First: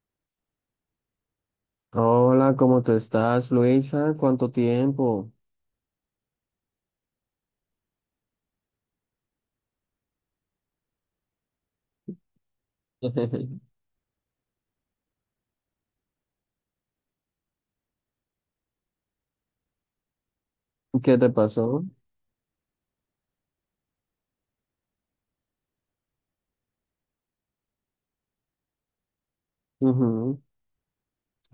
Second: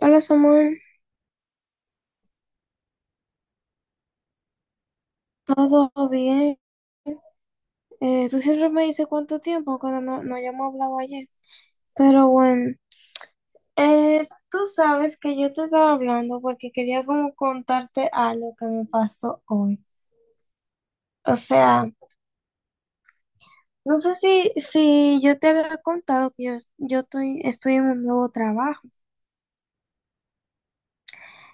Hola, Samuel. Hola, ¿cómo te estás, Luisa? ¿Cuánto tiempo? Todo bien. Tú siempre me dices "cuánto tiempo" cuando no hayamos hablado ayer. Pero bueno, tú sabes que yo te estaba hablando porque quería como contarte algo que me pasó hoy. ¿Qué te O pasó? sea, no sé si yo te había contado que yo estoy en un nuevo trabajo. Ujú.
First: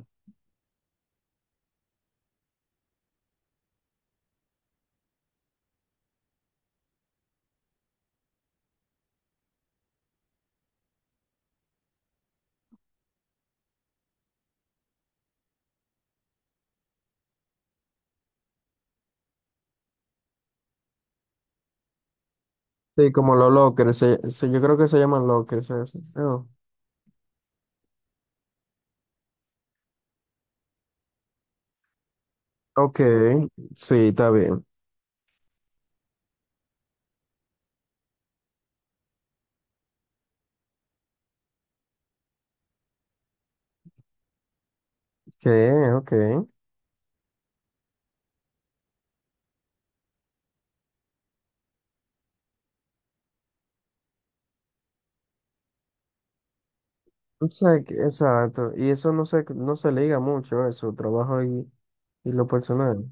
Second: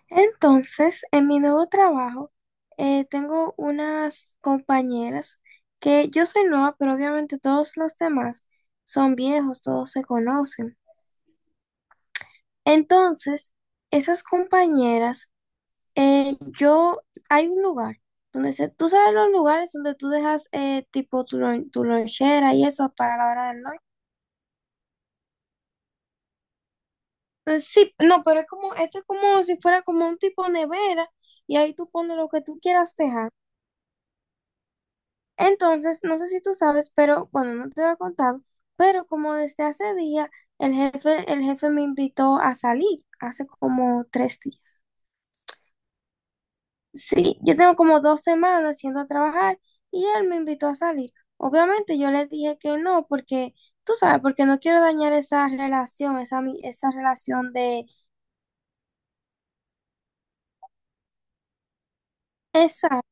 Entonces, en mi nuevo trabajo, tengo unas compañeras, que yo soy nueva, pero obviamente todos los demás son viejos, todos se conocen. Entonces, esas compañeras, eh, yo, hay un lugar tú sabes, los lugares donde tú dejas, tipo tu lonchera y eso Sí, para la como hora los del lunch. lockers, yo creo que se llaman lockers. Eso. Oh. Sí, no, pero es como, esto es como si fuera como un tipo nevera y ahí tú pones lo que tú quieras Ok. dejar. Sí, está bien. Entonces, no sé si tú sabes, pero bueno, no te había contado, pero como desde hace día, el jefe me invitó a salir, hace como 3 días. ¿Qué? Ok. Sí, yo tengo como 2 semanas yendo a trabajar y él me invitó a salir. Obviamente yo le dije que no, porque tú sabes, porque no quiero dañar esa relación, esa O relación sea, de exacto. Y eso no se liga mucho, eso, trabajo y lo esa. personal.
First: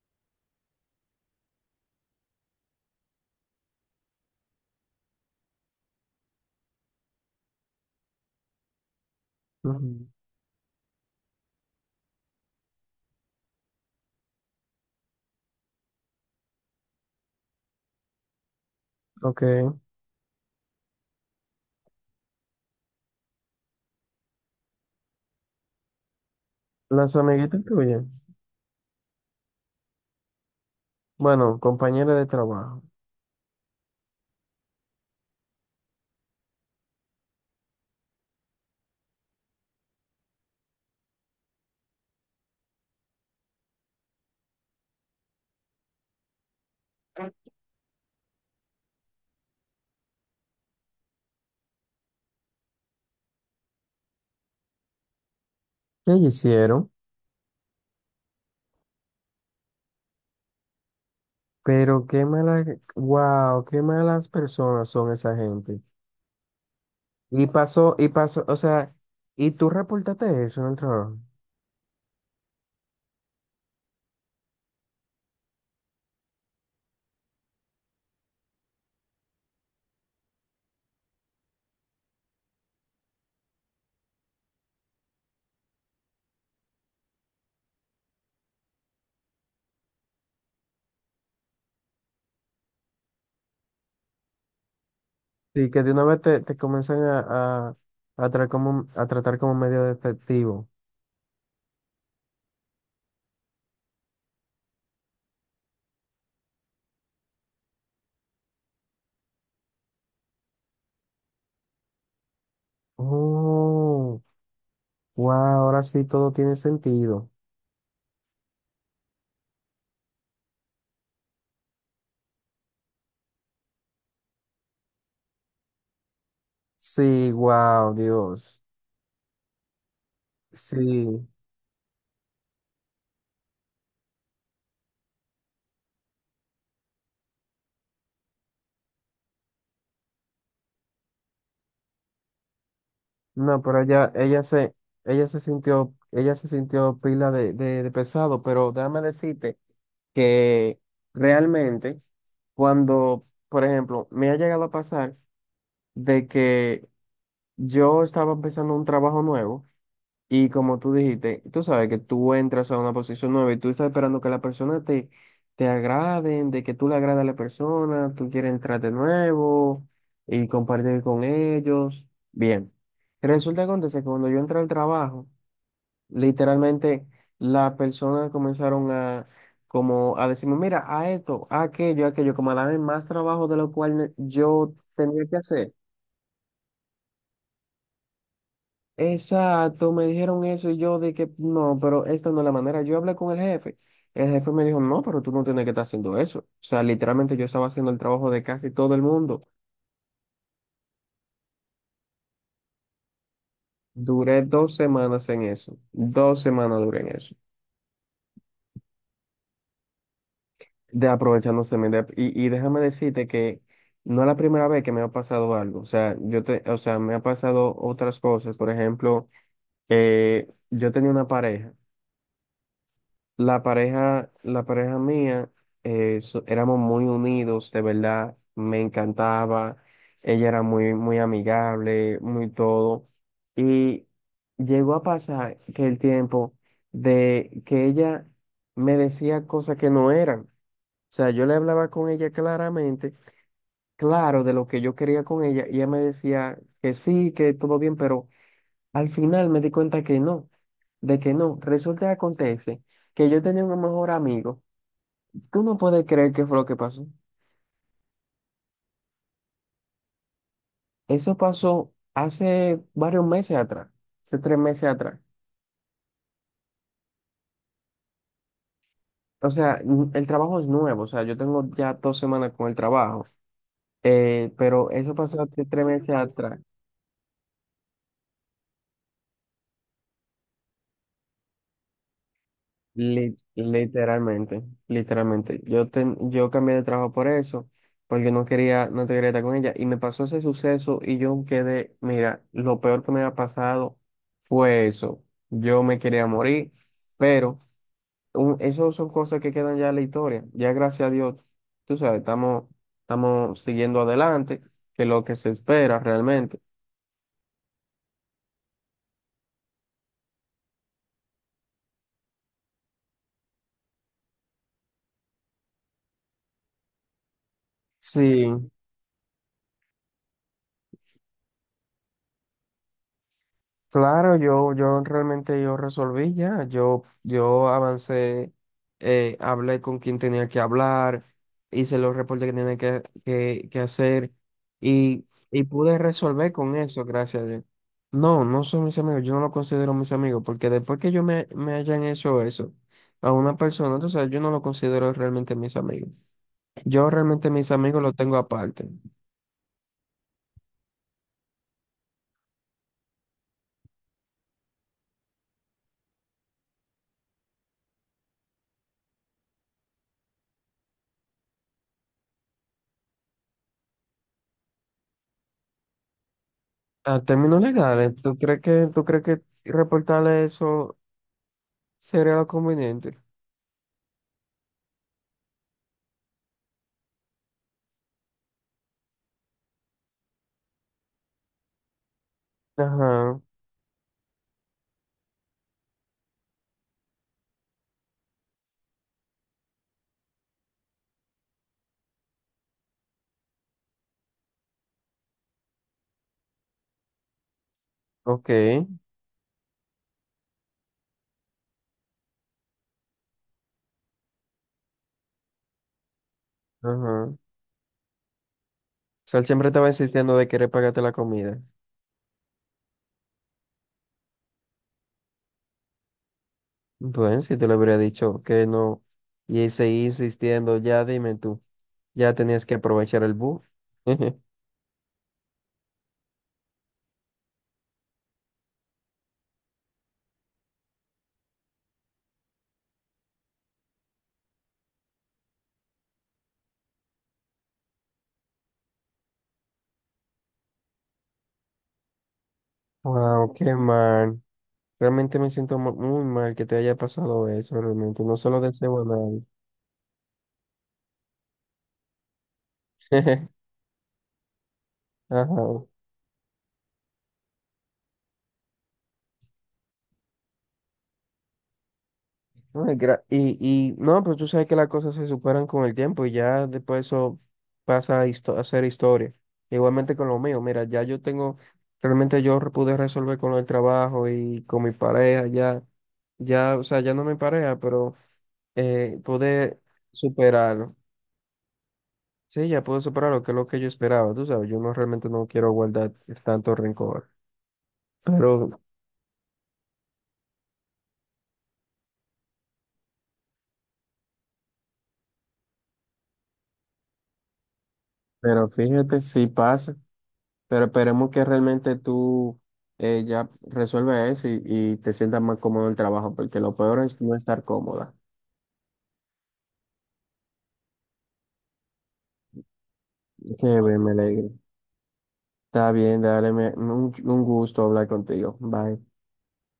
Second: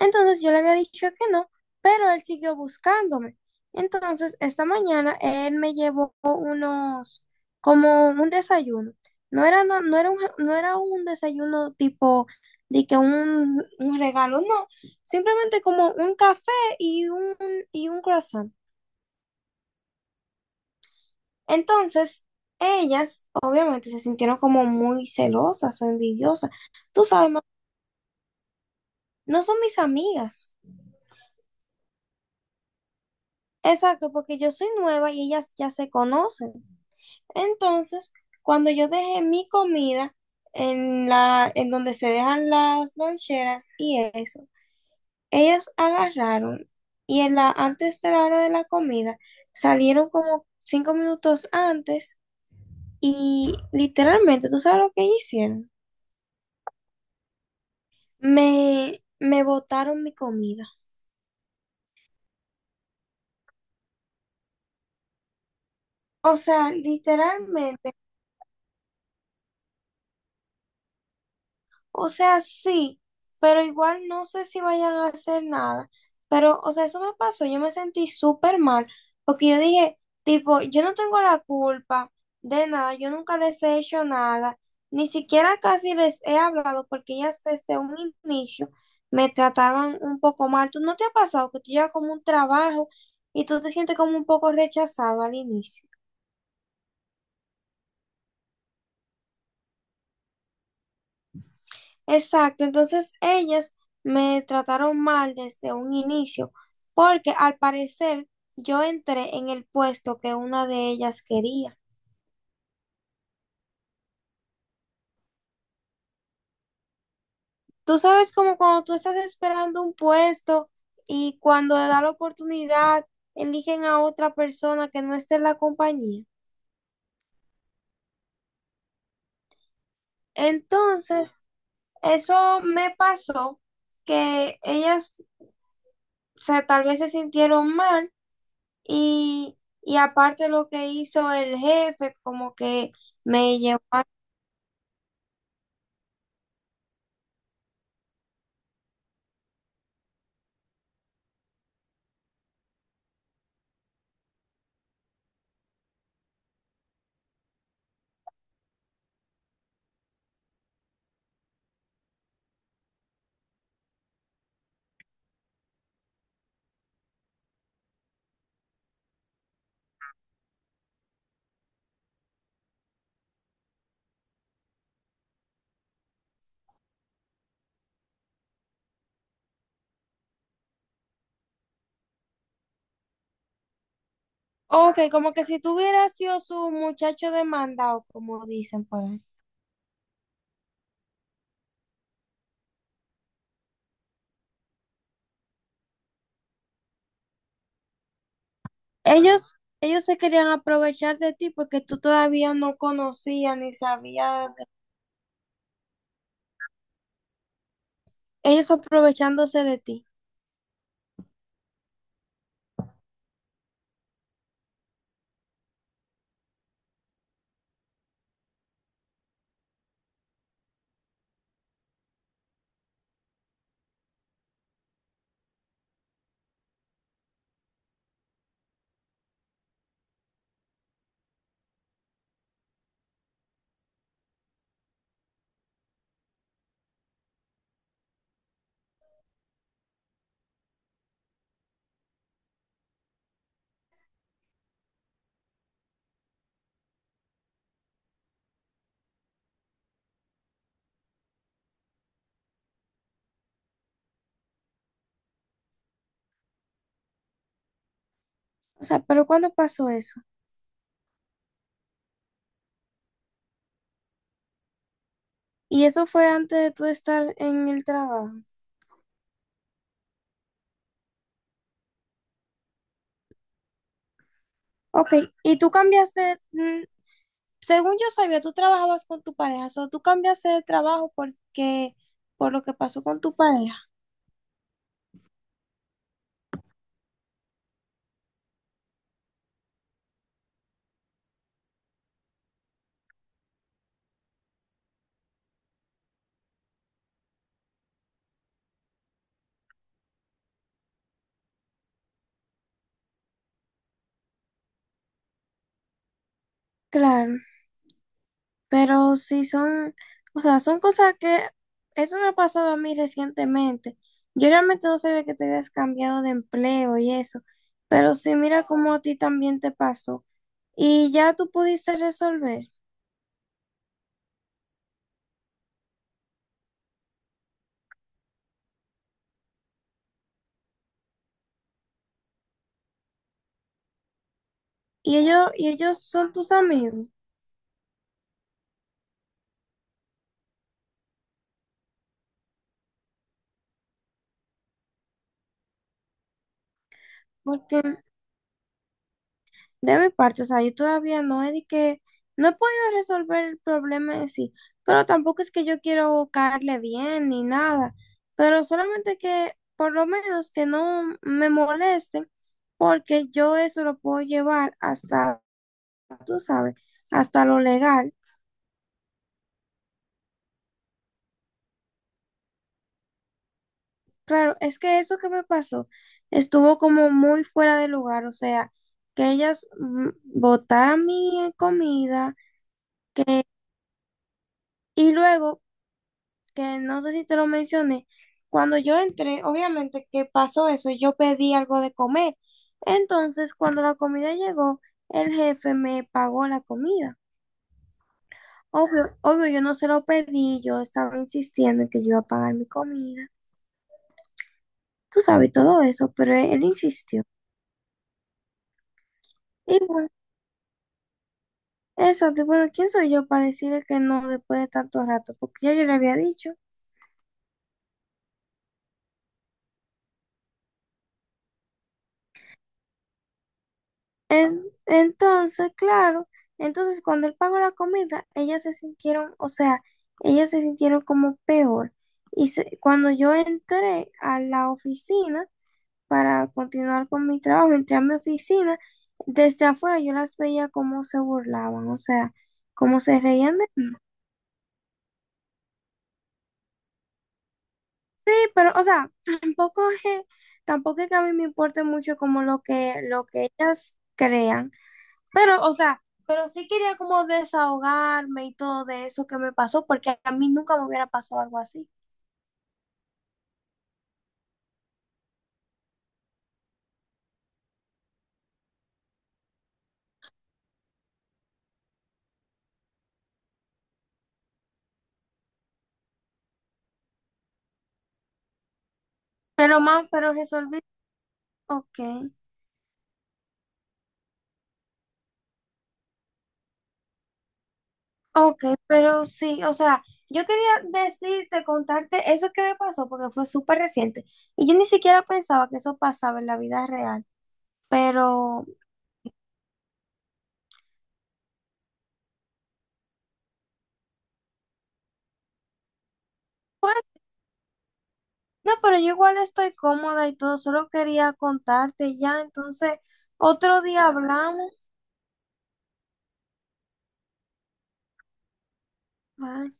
Entonces yo le había dicho que no, pero él siguió buscándome. Entonces esta mañana él me llevó como un desayuno. Ujú. No era un desayuno tipo de que un regalo, no. Simplemente como un café y y un croissant. Ok. Entonces ellas obviamente se sintieron como muy celosas o envidiosas. Tú Las sabes, ma, amiguitas tuyas, no son mis amigas. bueno, compañeras de trabajo, Exacto, porque yo soy nueva y ellas ya se conocen. Entonces, cuando yo dejé mi comida en donde se dejan las loncheras y eso, ellas agarraron y antes de la hora de la comida salieron como 5 minutos antes y, literalmente, ¿tú sabes lo que ellas hicieron? ¿qué hicieron? Me botaron mi comida. Pero qué malas, wow, qué malas personas son esa gente. O sea, Y literalmente. pasó, y pasó, o sea, y tú reportaste eso en el trabajo. O sea, sí, pero igual no sé si vayan a hacer nada. Pero, o sea, eso me pasó, yo me sentí súper mal, porque yo dije, tipo, yo no tengo la culpa de nada, yo nunca les he hecho nada, ni siquiera casi les he hablado, porque ellas desde un inicio me trataban un poco mal. ¿Tú no te ha pasado que tú llevas como un trabajo y tú te sientes como un poco rechazado al Sí, que inicio? de una vez te comienzan a tratar como medio efectivo. Exacto, entonces ellas me trataron mal desde un inicio, porque al parecer yo entré en el puesto que una de ellas quería. Oh, wow, ahora sí todo tiene sentido. Tú sabes como cuando tú estás esperando un puesto y cuando le da la oportunidad, eligen a otra persona que no esté en la compañía. Sí, wow, Dios. Sí. Entonces, eso me pasó, que ellas, o sea, tal vez se sintieron mal. Y, y aparte, lo que hizo el jefe, como que me No, pero llevó a... ella, ella se sintió pila de pesado, pero déjame decirte que realmente cuando, por ejemplo, me ha llegado a pasar de que yo estaba empezando un trabajo nuevo y como tú dijiste, tú sabes que tú entras a una posición nueva y tú estás esperando que la persona te agraden, de que tú le agrades a la persona, tú quieres entrar de nuevo y compartir con ellos. Bien, resulta que acontece que cuando yo entré al trabajo, literalmente las personas comenzaron a, como, a decirme, mira, a esto, a aquello, como a darme más trabajo de lo cual yo Ok, tenía como que que si hacer. tuviera sido su muchacho demandado, como dicen por ahí. Exacto, me dijeron eso y yo de que no, pero esta no es la manera. Yo hablé con el jefe. El jefe me dijo, no, pero tú no tienes que estar haciendo eso. O sea, literalmente yo estaba haciendo el trabajo de casi todo el mundo. Ellos, ellos se querían aprovechar de ti porque tú todavía no conocías ni Duré sabías. 2 semanas en eso. 2 semanas duré en eso. Ellos aprovechándose de ti. De aprovechándose. Y déjame decirte que no es la primera vez que me ha pasado algo. O sea, o sea, me ha pasado otras cosas. Por ejemplo, yo tenía una pareja. La pareja mía, éramos muy unidos, de verdad, me encantaba, ella era muy, muy amigable, muy todo, y llegó a pasar que el tiempo de que ella me decía cosas que no eran, o sea, yo le hablaba con ella claramente, claro, de lo que yo quería con ella, y ella me decía que sí, que todo bien, pero al final me di cuenta que no, de que no. Resulta que acontece que yo tenía un mejor amigo. Tú no puedes creer qué fue lo que pasó. O sea, pero ¿cuándo pasó eso? Eso pasó hace varios meses atrás, hace 3 meses atrás. Y eso fue antes de tú estar en el trabajo. O sea, el trabajo es nuevo, o sea, yo tengo ya 2 semanas con el trabajo, pero Ok, eso pasó y hace tú 3 meses cambiaste, atrás. Según yo sabía, tú trabajabas con tu pareja, o tú cambiaste de trabajo porque, por lo que pasó con tu pareja. Literalmente, literalmente. Yo cambié de trabajo por eso, porque no quería, no te quería estar con ella. Y me pasó ese suceso y yo quedé, mira, lo peor que me había pasado fue eso. Yo me quería morir, pero eso son cosas que quedan ya en la historia. Ya gracias a Dios, tú sabes, estamos siguiendo adelante, que es lo que se espera realmente. Claro, pero sí son, o sea, son cosas que, eso me ha pasado a mí recientemente. Yo realmente no sabía que te habías cambiado de empleo y eso, pero sí, Sí. mira cómo a ti también te pasó. Y ya tú pudiste resolver. Claro, yo realmente yo resolví ya, yo avancé, hablé con quien tenía que hablar, hice los reportes que tenía que hacer Y y, ellos, y y pude ellos son tus resolver con eso, amigos, gracias a Dios. No, no son mis amigos, yo no lo considero mis amigos, porque después que yo me hayan hecho eso a una persona, entonces yo no lo considero realmente mis amigos. Yo realmente mis porque amigos los tengo aparte. de mi parte, o sea, yo todavía no he no he podido resolver el problema en sí, pero tampoco es que yo quiero caerle bien ni nada, pero solamente que por lo menos que no me molesten, porque yo eso lo puedo llevar hasta, tú sabes, A hasta lo términos legal. legales, ¿tú crees que reportarle eso? Sería lo conveniente. Claro, es que eso que me pasó estuvo como muy fuera de lugar, o sea, que ellas botaran mi comida. Ajá, Y luego, que no sé si te lo mencioné, cuando yo entré, obviamente que pasó eso, yo pedí algo de comer. Entonces, cuando la comida llegó, el jefe me pagó la comida. ok, Obvio, obvio, yo no se lo pedí, yo estaba insistiendo en que yo iba a pagar mi comida. Tú sabes todo eso, pero él insistió. ajá. O sea, él siempre Y estaba bueno, insistiendo de querer pagarte la comida. eso, bueno, ¿quién soy yo para decirle que no después de tanto rato? Porque ya yo le había dicho. Bueno, si te lo hubiera dicho que no, y él seguía insistiendo, ya dime tú, ya tenías que aprovechar el bus. Entonces, claro, entonces cuando él pagó la comida, ellas se sintieron, o sea, ellas se sintieron como peor. Y cuando yo entré a la oficina para continuar con mi trabajo, entré a mi oficina, desde afuera yo las veía cómo se burlaban, o sea, cómo se Wow, reían de qué mí, mal. Realmente me siento muy mal que te haya pasado eso, realmente. No se lo pero, o deseo a sea, nadie. tampoco es, tampoco es que a mí me importe mucho como lo que ellas crean. Ajá. Pero, o sea, pero sí quería como desahogarme y todo de eso que me pasó, porque a mí nunca me hubiera pasado algo así. No. Y no, pero tú sabes que las cosas se superan con el tiempo y ya después eso pasa a ser historia. Igualmente con lo mío, mira, ya realmente pude resolver con el trabajo y con mi pareja, ya, ya, o sea, ya no mi pareja, pero Pero pude más, pero resolví. superarlo. Ok. Sí, ya pude superarlo, que es lo que yo esperaba, tú sabes, yo no realmente no quiero guardar tanto rencor. Ok, Pero pero sí, o sea, yo quería contarte eso que me pasó, porque fue súper reciente. Y yo ni siquiera pensaba que eso pasaba en la vida real. Pero, Pero fíjate si pasa. Pero esperemos que realmente tú ya resuelvas eso y te sientas más cómodo en el trabajo, porque lo peor pues, es no estar cómoda. no, pero yo igual estoy cómoda y todo, solo quería contarte ya, entonces, Qué otro bien, día me alegro. hablamos. Está bien, dale, un gusto hablar contigo. Bye. Bye.